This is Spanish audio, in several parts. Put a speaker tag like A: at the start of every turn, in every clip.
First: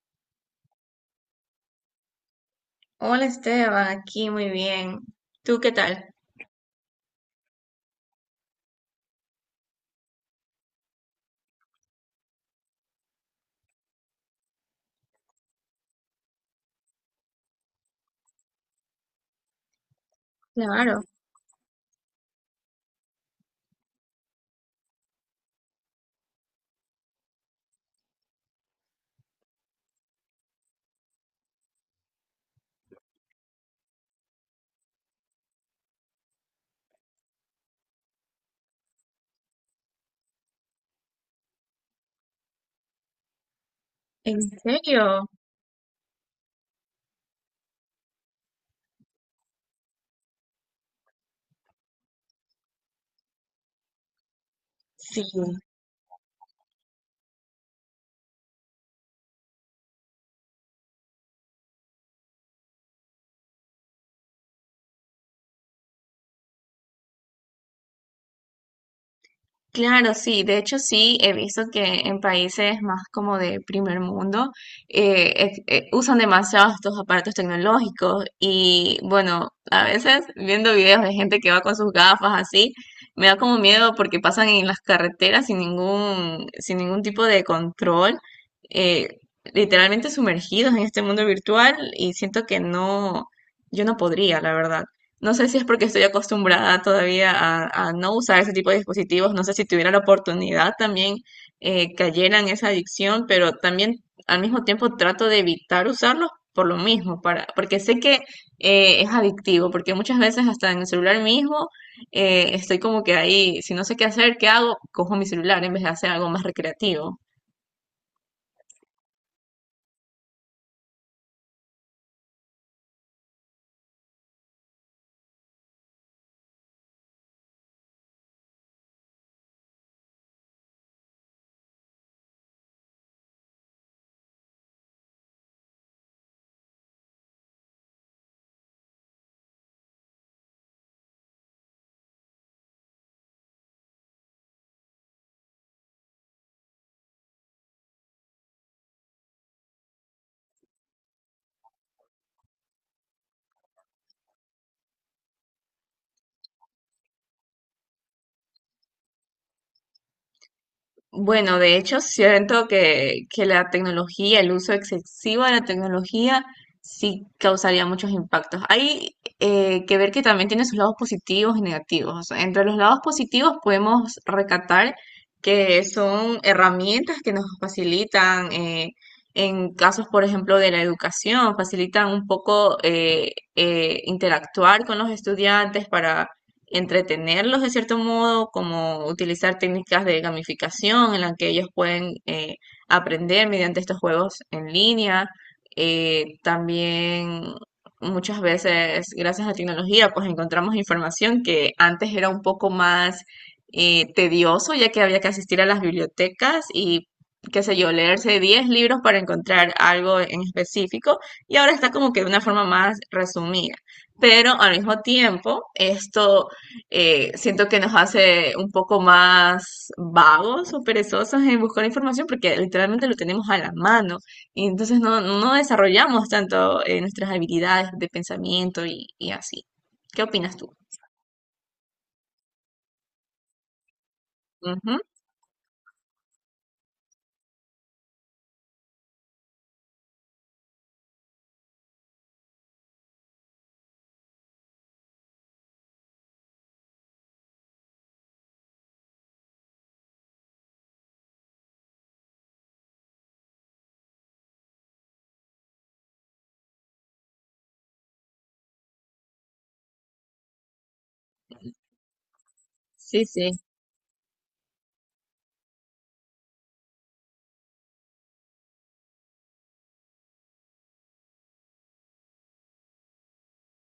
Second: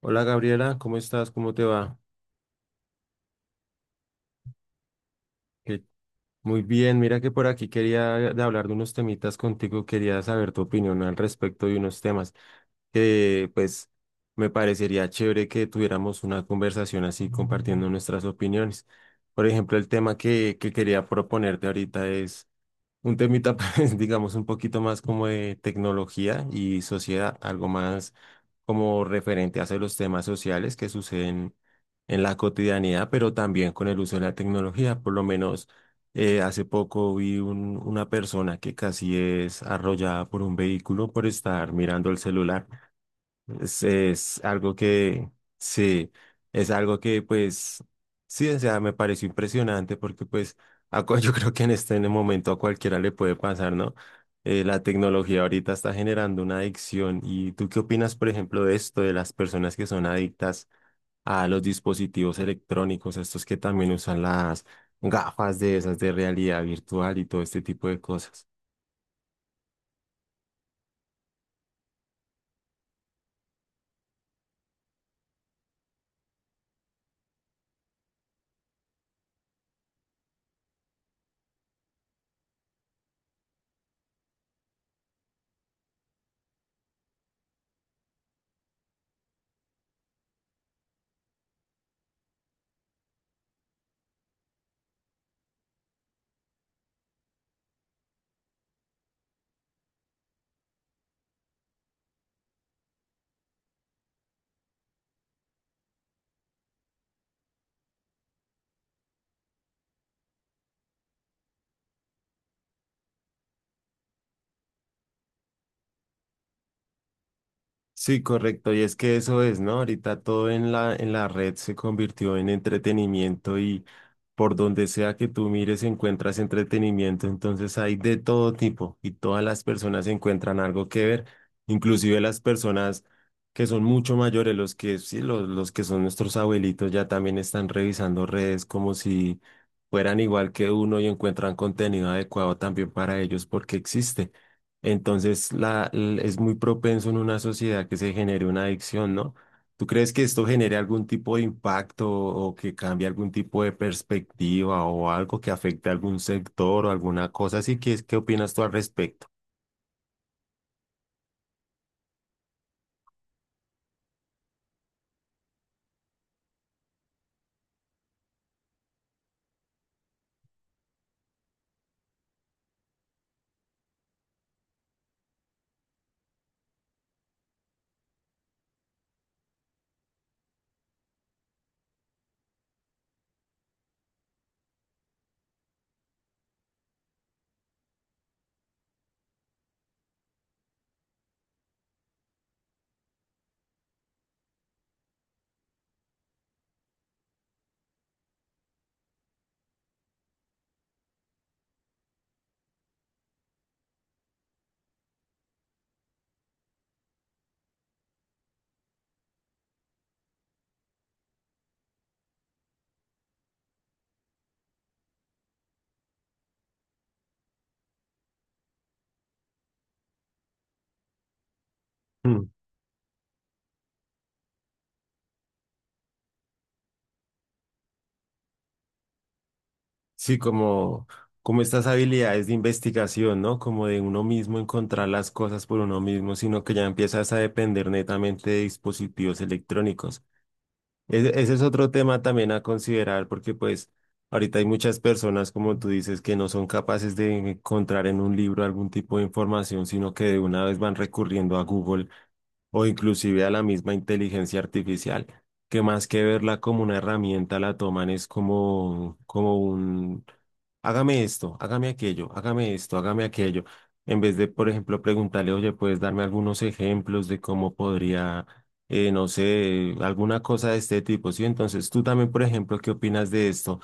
A: Hola Gabriela, ¿cómo estás? ¿Cómo te va?
B: Hola Esteban, aquí muy bien. ¿Tú qué
A: Que-
B: tal?
A: Muy bien, mira que por aquí quería de hablar de unos temitas contigo, quería saber tu opinión al respecto de unos temas que pues me parecería chévere que tuviéramos una conversación así compartiendo nuestras opiniones. Por ejemplo, el tema que
B: Claro,
A: quería proponerte ahorita es un temita, pues, digamos, un poquito más como de tecnología y sociedad, algo más como referente hacia los temas sociales que suceden en la cotidianidad, pero también con el uso de la tecnología. Por lo menos hace poco vi una persona que casi es arrollada por un vehículo por estar mirando el celular. Es,
B: ¿en
A: es algo que,
B: serio?
A: sí, es algo que pues, sí, o sea, me pareció impresionante porque pues yo creo que en el momento a cualquiera le puede pasar, ¿no? La
B: Sí.
A: tecnología ahorita está generando una adicción. ¿Y tú qué opinas, por ejemplo, de esto, de las personas que son adictas a los dispositivos electrónicos, estos que también usan las gafas de esas de realidad virtual y todo este tipo de cosas?
B: Claro, sí, de hecho sí, he visto que en países más como de primer mundo usan demasiado estos aparatos tecnológicos y bueno, a veces viendo videos de gente que va con sus gafas así, me da como miedo porque pasan en las carreteras sin ningún tipo de control, eh, literalmente sumergidos en este mundo virtual y siento que no, yo no podría, la verdad. No sé si es porque estoy acostumbrada todavía a no usar ese tipo de dispositivos. No sé si tuviera la oportunidad también cayera en esa adicción, pero también al mismo tiempo trato de evitar usarlos por lo mismo, porque sé que es adictivo, porque muchas veces hasta en el celular mismo estoy como que ahí, si no sé qué hacer, ¿qué hago? Cojo mi celular en vez de hacer algo más recreativo.
A: Sí, correcto. Y es que eso es, ¿no? Ahorita todo en la red se convirtió en entretenimiento y por donde sea que tú mires encuentras entretenimiento. Entonces hay de todo tipo y todas las personas encuentran algo que ver, inclusive las personas que son mucho mayores, los que sí, los que son nuestros abuelitos ya también están revisando redes como si fueran igual que uno y encuentran contenido adecuado también para ellos porque existe. Entonces es muy propenso en una sociedad que se genere una adicción, ¿no? ¿Tú crees que esto genere algún tipo de impacto o que cambie algún tipo de perspectiva o algo que afecte a algún sector o alguna cosa así? ¿Qué, qué opinas tú al respecto?
B: Bueno, de hecho, siento que la tecnología, el uso excesivo de la tecnología, sí causaría muchos impactos. Hay que ver que también tiene sus lados positivos y negativos. O sea, entre los lados positivos podemos recatar que son herramientas que nos facilitan, en casos, por ejemplo, de la educación, facilitan un poco interactuar con los estudiantes entretenerlos de cierto modo, como utilizar técnicas de gamificación en las que ellos pueden aprender mediante estos juegos en línea. También muchas veces, gracias a la tecnología, pues encontramos información que antes era un poco más tedioso, ya que había que asistir a las bibliotecas y, qué sé yo, leerse 10 libros para encontrar algo en específico, y ahora está como que de una forma más resumida. Pero al mismo tiempo, esto siento que nos hace un poco más vagos o perezosos en buscar información
A: Mm.
B: porque literalmente lo tenemos a la mano y entonces no, no desarrollamos tanto nuestras habilidades de pensamiento y así. ¿Qué
A: Sí,
B: opinas tú?
A: como, como estas habilidades de investigación, ¿no? Como de uno mismo
B: Ujú.
A: encontrar las cosas por uno mismo, sino que ya empiezas a depender netamente de dispositivos electrónicos. Ese es otro tema también a considerar porque pues ahorita hay muchas personas, como tú dices, que no son capaces de encontrar en un libro algún tipo de información, sino que de una vez van recurriendo a Google o inclusive a la misma inteligencia artificial, que más que verla como una herramienta, la toman es como hágame esto, hágame aquello, hágame esto, hágame
B: Sí, sí.
A: aquello, en vez de, por ejemplo, preguntarle, oye, ¿puedes darme algunos ejemplos de cómo podría, no sé, alguna cosa de este tipo? Sí, entonces tú también, por ejemplo, ¿qué opinas de esto?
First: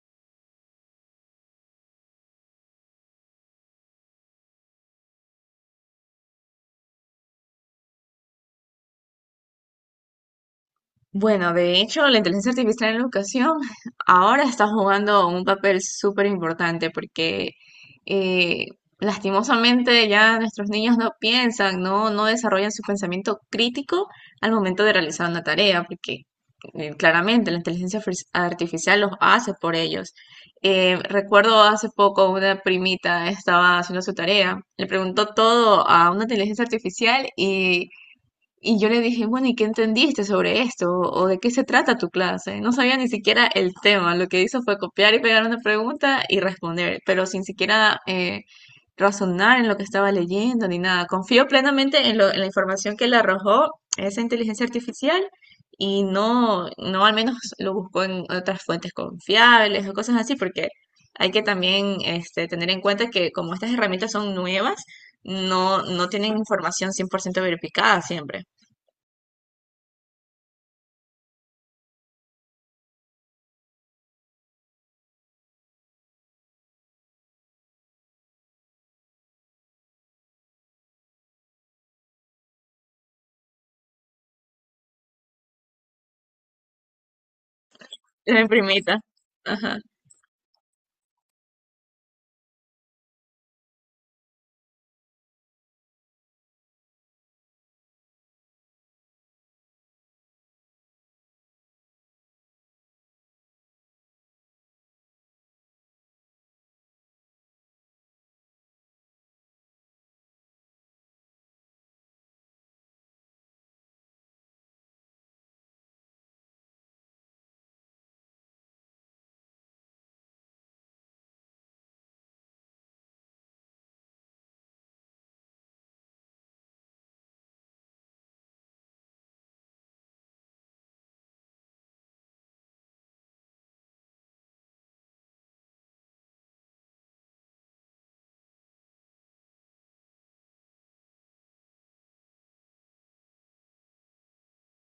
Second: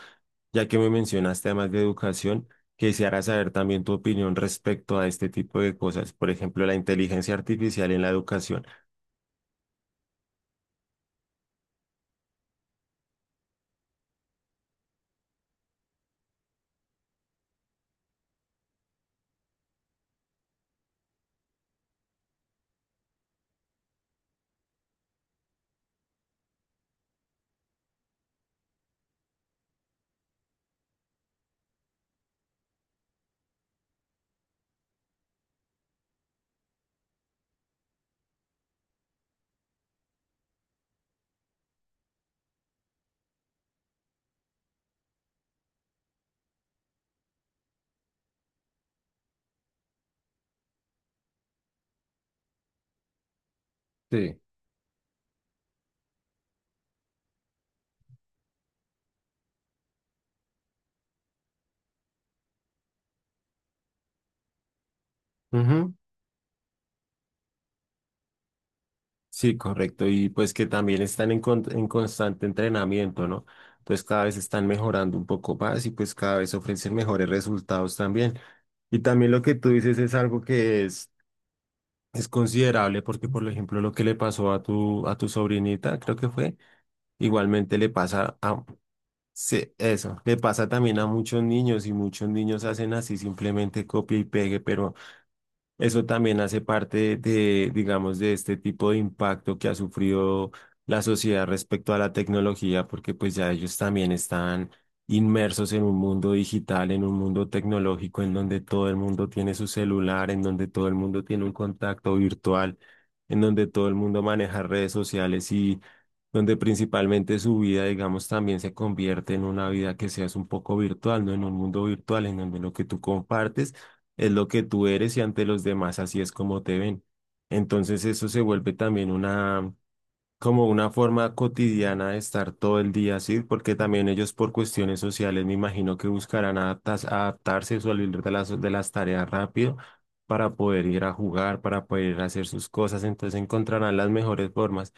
A: Ya que me mencionaste además de educación, quisiera saber también tu opinión respecto a este tipo de cosas, por ejemplo, la inteligencia artificial en la educación.
B: Bueno, de hecho, la inteligencia artificial en la educación ahora está jugando un papel súper importante porque eh, lastimosamente ya nuestros niños no piensan, no desarrollan su pensamiento crítico al momento de realizar una tarea, porque claramente la artificial los hace por ellos. Recuerdo hace poco una primita estaba haciendo su tarea, le preguntó todo a una inteligencia artificial y yo le dije, bueno, ¿y qué entendiste sobre esto? O de qué se trata tu clase? No sabía ni siquiera el tema. Lo que hizo fue copiar y pegar una pregunta y responder, pero sin siquiera razonar en lo que estaba leyendo ni nada. Confío plenamente en la información que le arrojó esa
A: Sí.
B: inteligencia artificial y no, no al menos lo buscó en otras fuentes confiables o cosas así, porque hay que también este, tener en cuenta que como estas herramientas son nuevas, no,
A: Ujú.
B: no tienen información 100% verificada siempre.
A: Sí, correcto. Y pues que también están en constante entrenamiento, ¿no? Entonces cada vez están mejorando un poco más y pues cada vez ofrecen mejores resultados también. Y también lo que tú dices es algo que es considerable porque, por ejemplo, lo que le pasó a tu sobrinita, creo que fue, igualmente le pasa
B: La
A: a...
B: primita.
A: Sí,
B: Ajá.
A: eso, le pasa también a muchos niños y muchos niños hacen así simplemente copia y pegue, pero eso también hace parte de, digamos, de este tipo de impacto que ha sufrido la sociedad respecto a la tecnología, porque pues ya ellos también están inmersos en un mundo digital, en un mundo tecnológico, en donde todo el mundo tiene su celular, en donde todo el mundo tiene un contacto virtual, en donde todo el mundo maneja redes sociales y donde principalmente su vida, digamos, también se convierte en una vida que seas un poco virtual, no en un mundo virtual, en donde lo que tú compartes es lo que tú eres y ante los demás así es como te ven. Entonces eso se vuelve también una, como una forma cotidiana de estar todo el día así, porque también ellos por cuestiones sociales me imagino que buscarán adaptarse o salir de las tareas rápido para poder ir a jugar, para poder ir a hacer sus cosas, entonces encontrarán las mejores formas.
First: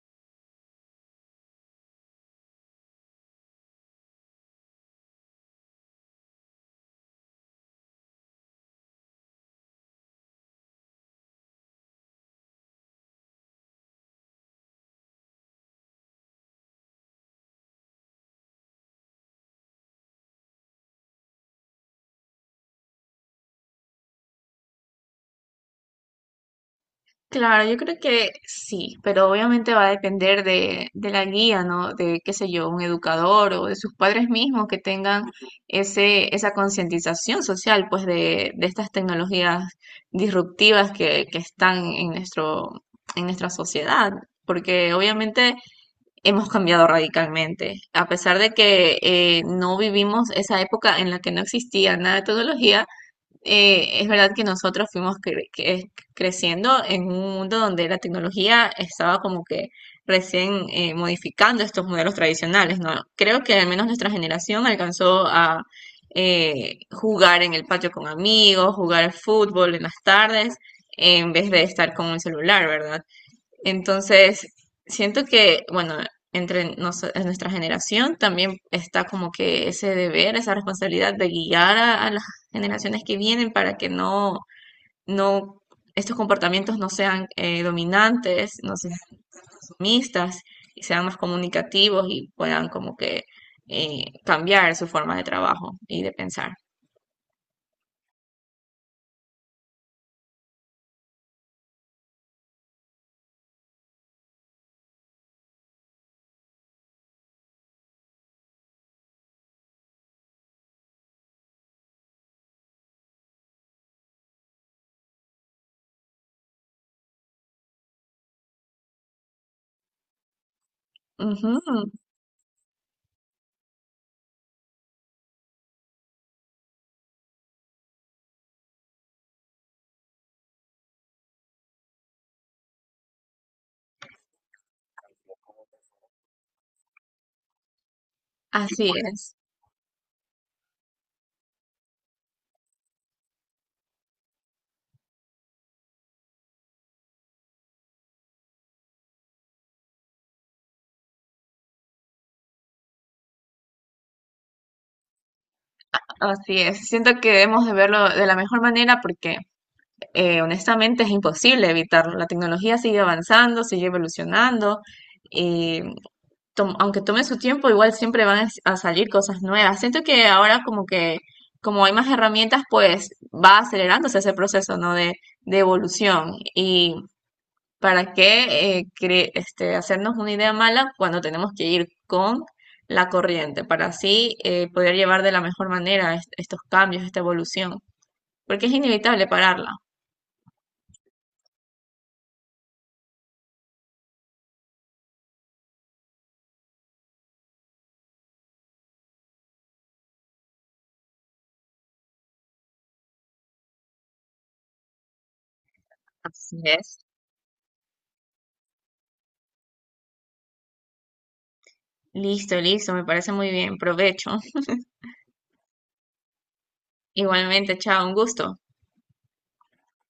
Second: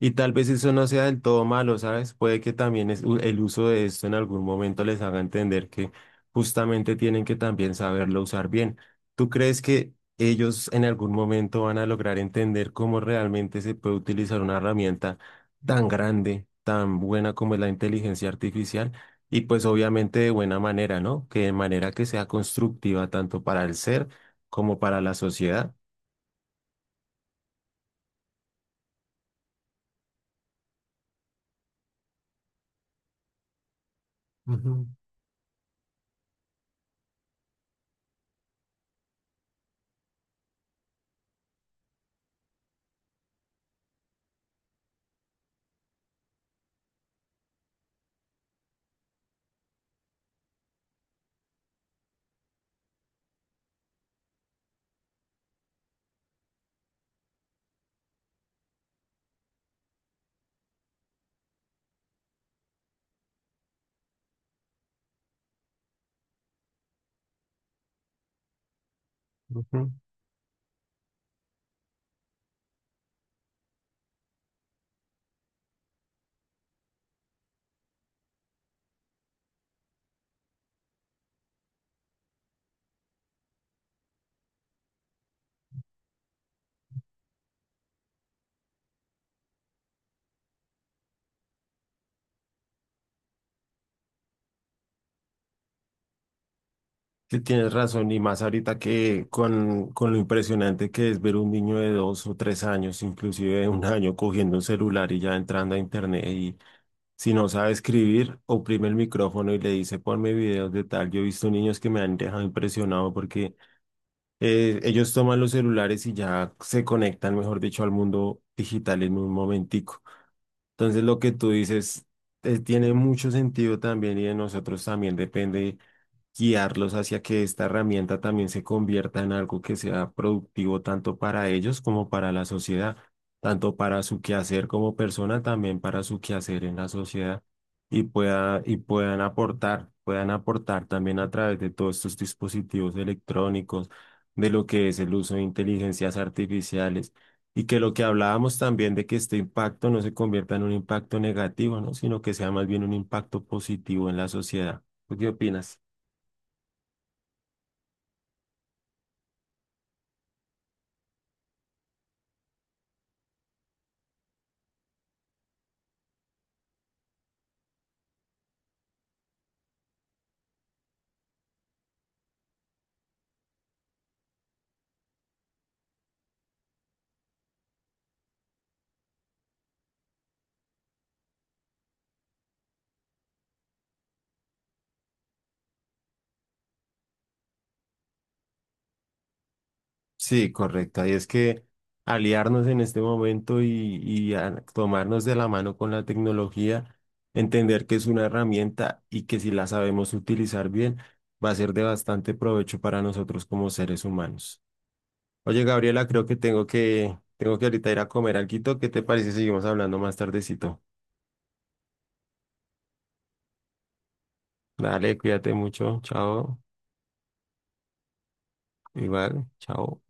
A: Y tal vez eso no sea del todo malo, ¿sabes? Puede que también el uso de esto en algún momento les haga entender que justamente tienen que también saberlo usar bien. ¿Tú crees que ellos en algún momento van a lograr entender cómo realmente se puede utilizar una herramienta tan grande, tan buena como es la inteligencia artificial, y pues obviamente de buena manera, ¿no? Que de manera que sea constructiva tanto para el ser como para la sociedad.
B: Claro, yo creo que sí, pero obviamente va a depender de la guía, ¿no? De, qué sé yo, un educador o de sus padres mismos que
A: Ujú,
B: tengan esa concientización social, pues, de estas tecnologías disruptivas que están en nuestro, en nuestra sociedad, porque obviamente hemos cambiado radicalmente. A pesar de que no vivimos esa época en la que no existía nada de tecnología, es verdad que nosotros creciendo en un mundo donde la tecnología estaba como que recién modificando estos modelos tradicionales, ¿no? Creo que al menos nuestra generación alcanzó a jugar en el patio con amigos, jugar al fútbol en
A: ujú.
B: las tardes, en vez de estar con un celular, ¿verdad? Entonces, siento que, bueno, en nuestra generación también está como que ese deber, esa responsabilidad de guiar a las generaciones que vienen para que no, estos comportamientos no sean dominantes, no sean sumistas y sean más comunicativos y puedan como que cambiar su forma de trabajo y de pensar.
A: Sí, tienes razón, y más ahorita que con lo impresionante que es ver un niño de dos o tres años, inclusive de un año, cogiendo un celular y ya entrando a internet y si no sabe escribir, oprime el micrófono y le dice, ponme videos de tal. Yo he visto niños que me han dejado impresionado porque ellos toman los celulares y ya se conectan, mejor dicho, al mundo digital en un momentico. Entonces, lo que tú
B: Ujú.
A: dices tiene mucho sentido también y de nosotros también depende guiarlos hacia que esta herramienta también se convierta en algo que sea productivo tanto para ellos como para la sociedad, tanto para su quehacer como persona, también para su quehacer en la sociedad y pueda, y
B: Así es,
A: puedan aportar también a través de todos estos dispositivos electrónicos, de lo que es el uso de inteligencias artificiales. Y que lo que hablábamos también de que este impacto no se convierta en un impacto negativo, ¿no? Sino que sea más bien un impacto positivo en la sociedad. ¿Tú qué opinas?
B: así es. Siento que debemos de verlo de la mejor manera porque honestamente es imposible evitarlo. La tecnología sigue avanzando, sigue evolucionando. Y aunque tome su tiempo, igual siempre van a salir cosas nuevas. Siento que ahora como que, como hay más herramientas, pues va acelerándose ese proceso, ¿no? De evolución. Y para qué este, hacernos una idea mala cuando tenemos que ir con la corriente, para así poder llevar de la mejor manera estos cambios, esta evolución, porque es inevitable pararla.
A: Sí, correcta. Y es que aliarnos en este momento y tomarnos de la mano con la tecnología, entender que es una herramienta y que si la sabemos utilizar bien, va a ser de bastante provecho para nosotros como seres humanos. Oye, Gabriela, creo que
B: Así
A: tengo
B: es.
A: que, tengo que ahorita ir a comer alguito. ¿Qué te parece si seguimos hablando más tardecito?
B: Listo, listo, me parece muy bien. Provecho.
A: Dale, cuídate mucho. Chao.
B: Igualmente, chao, un gusto.
A: Igual, chao.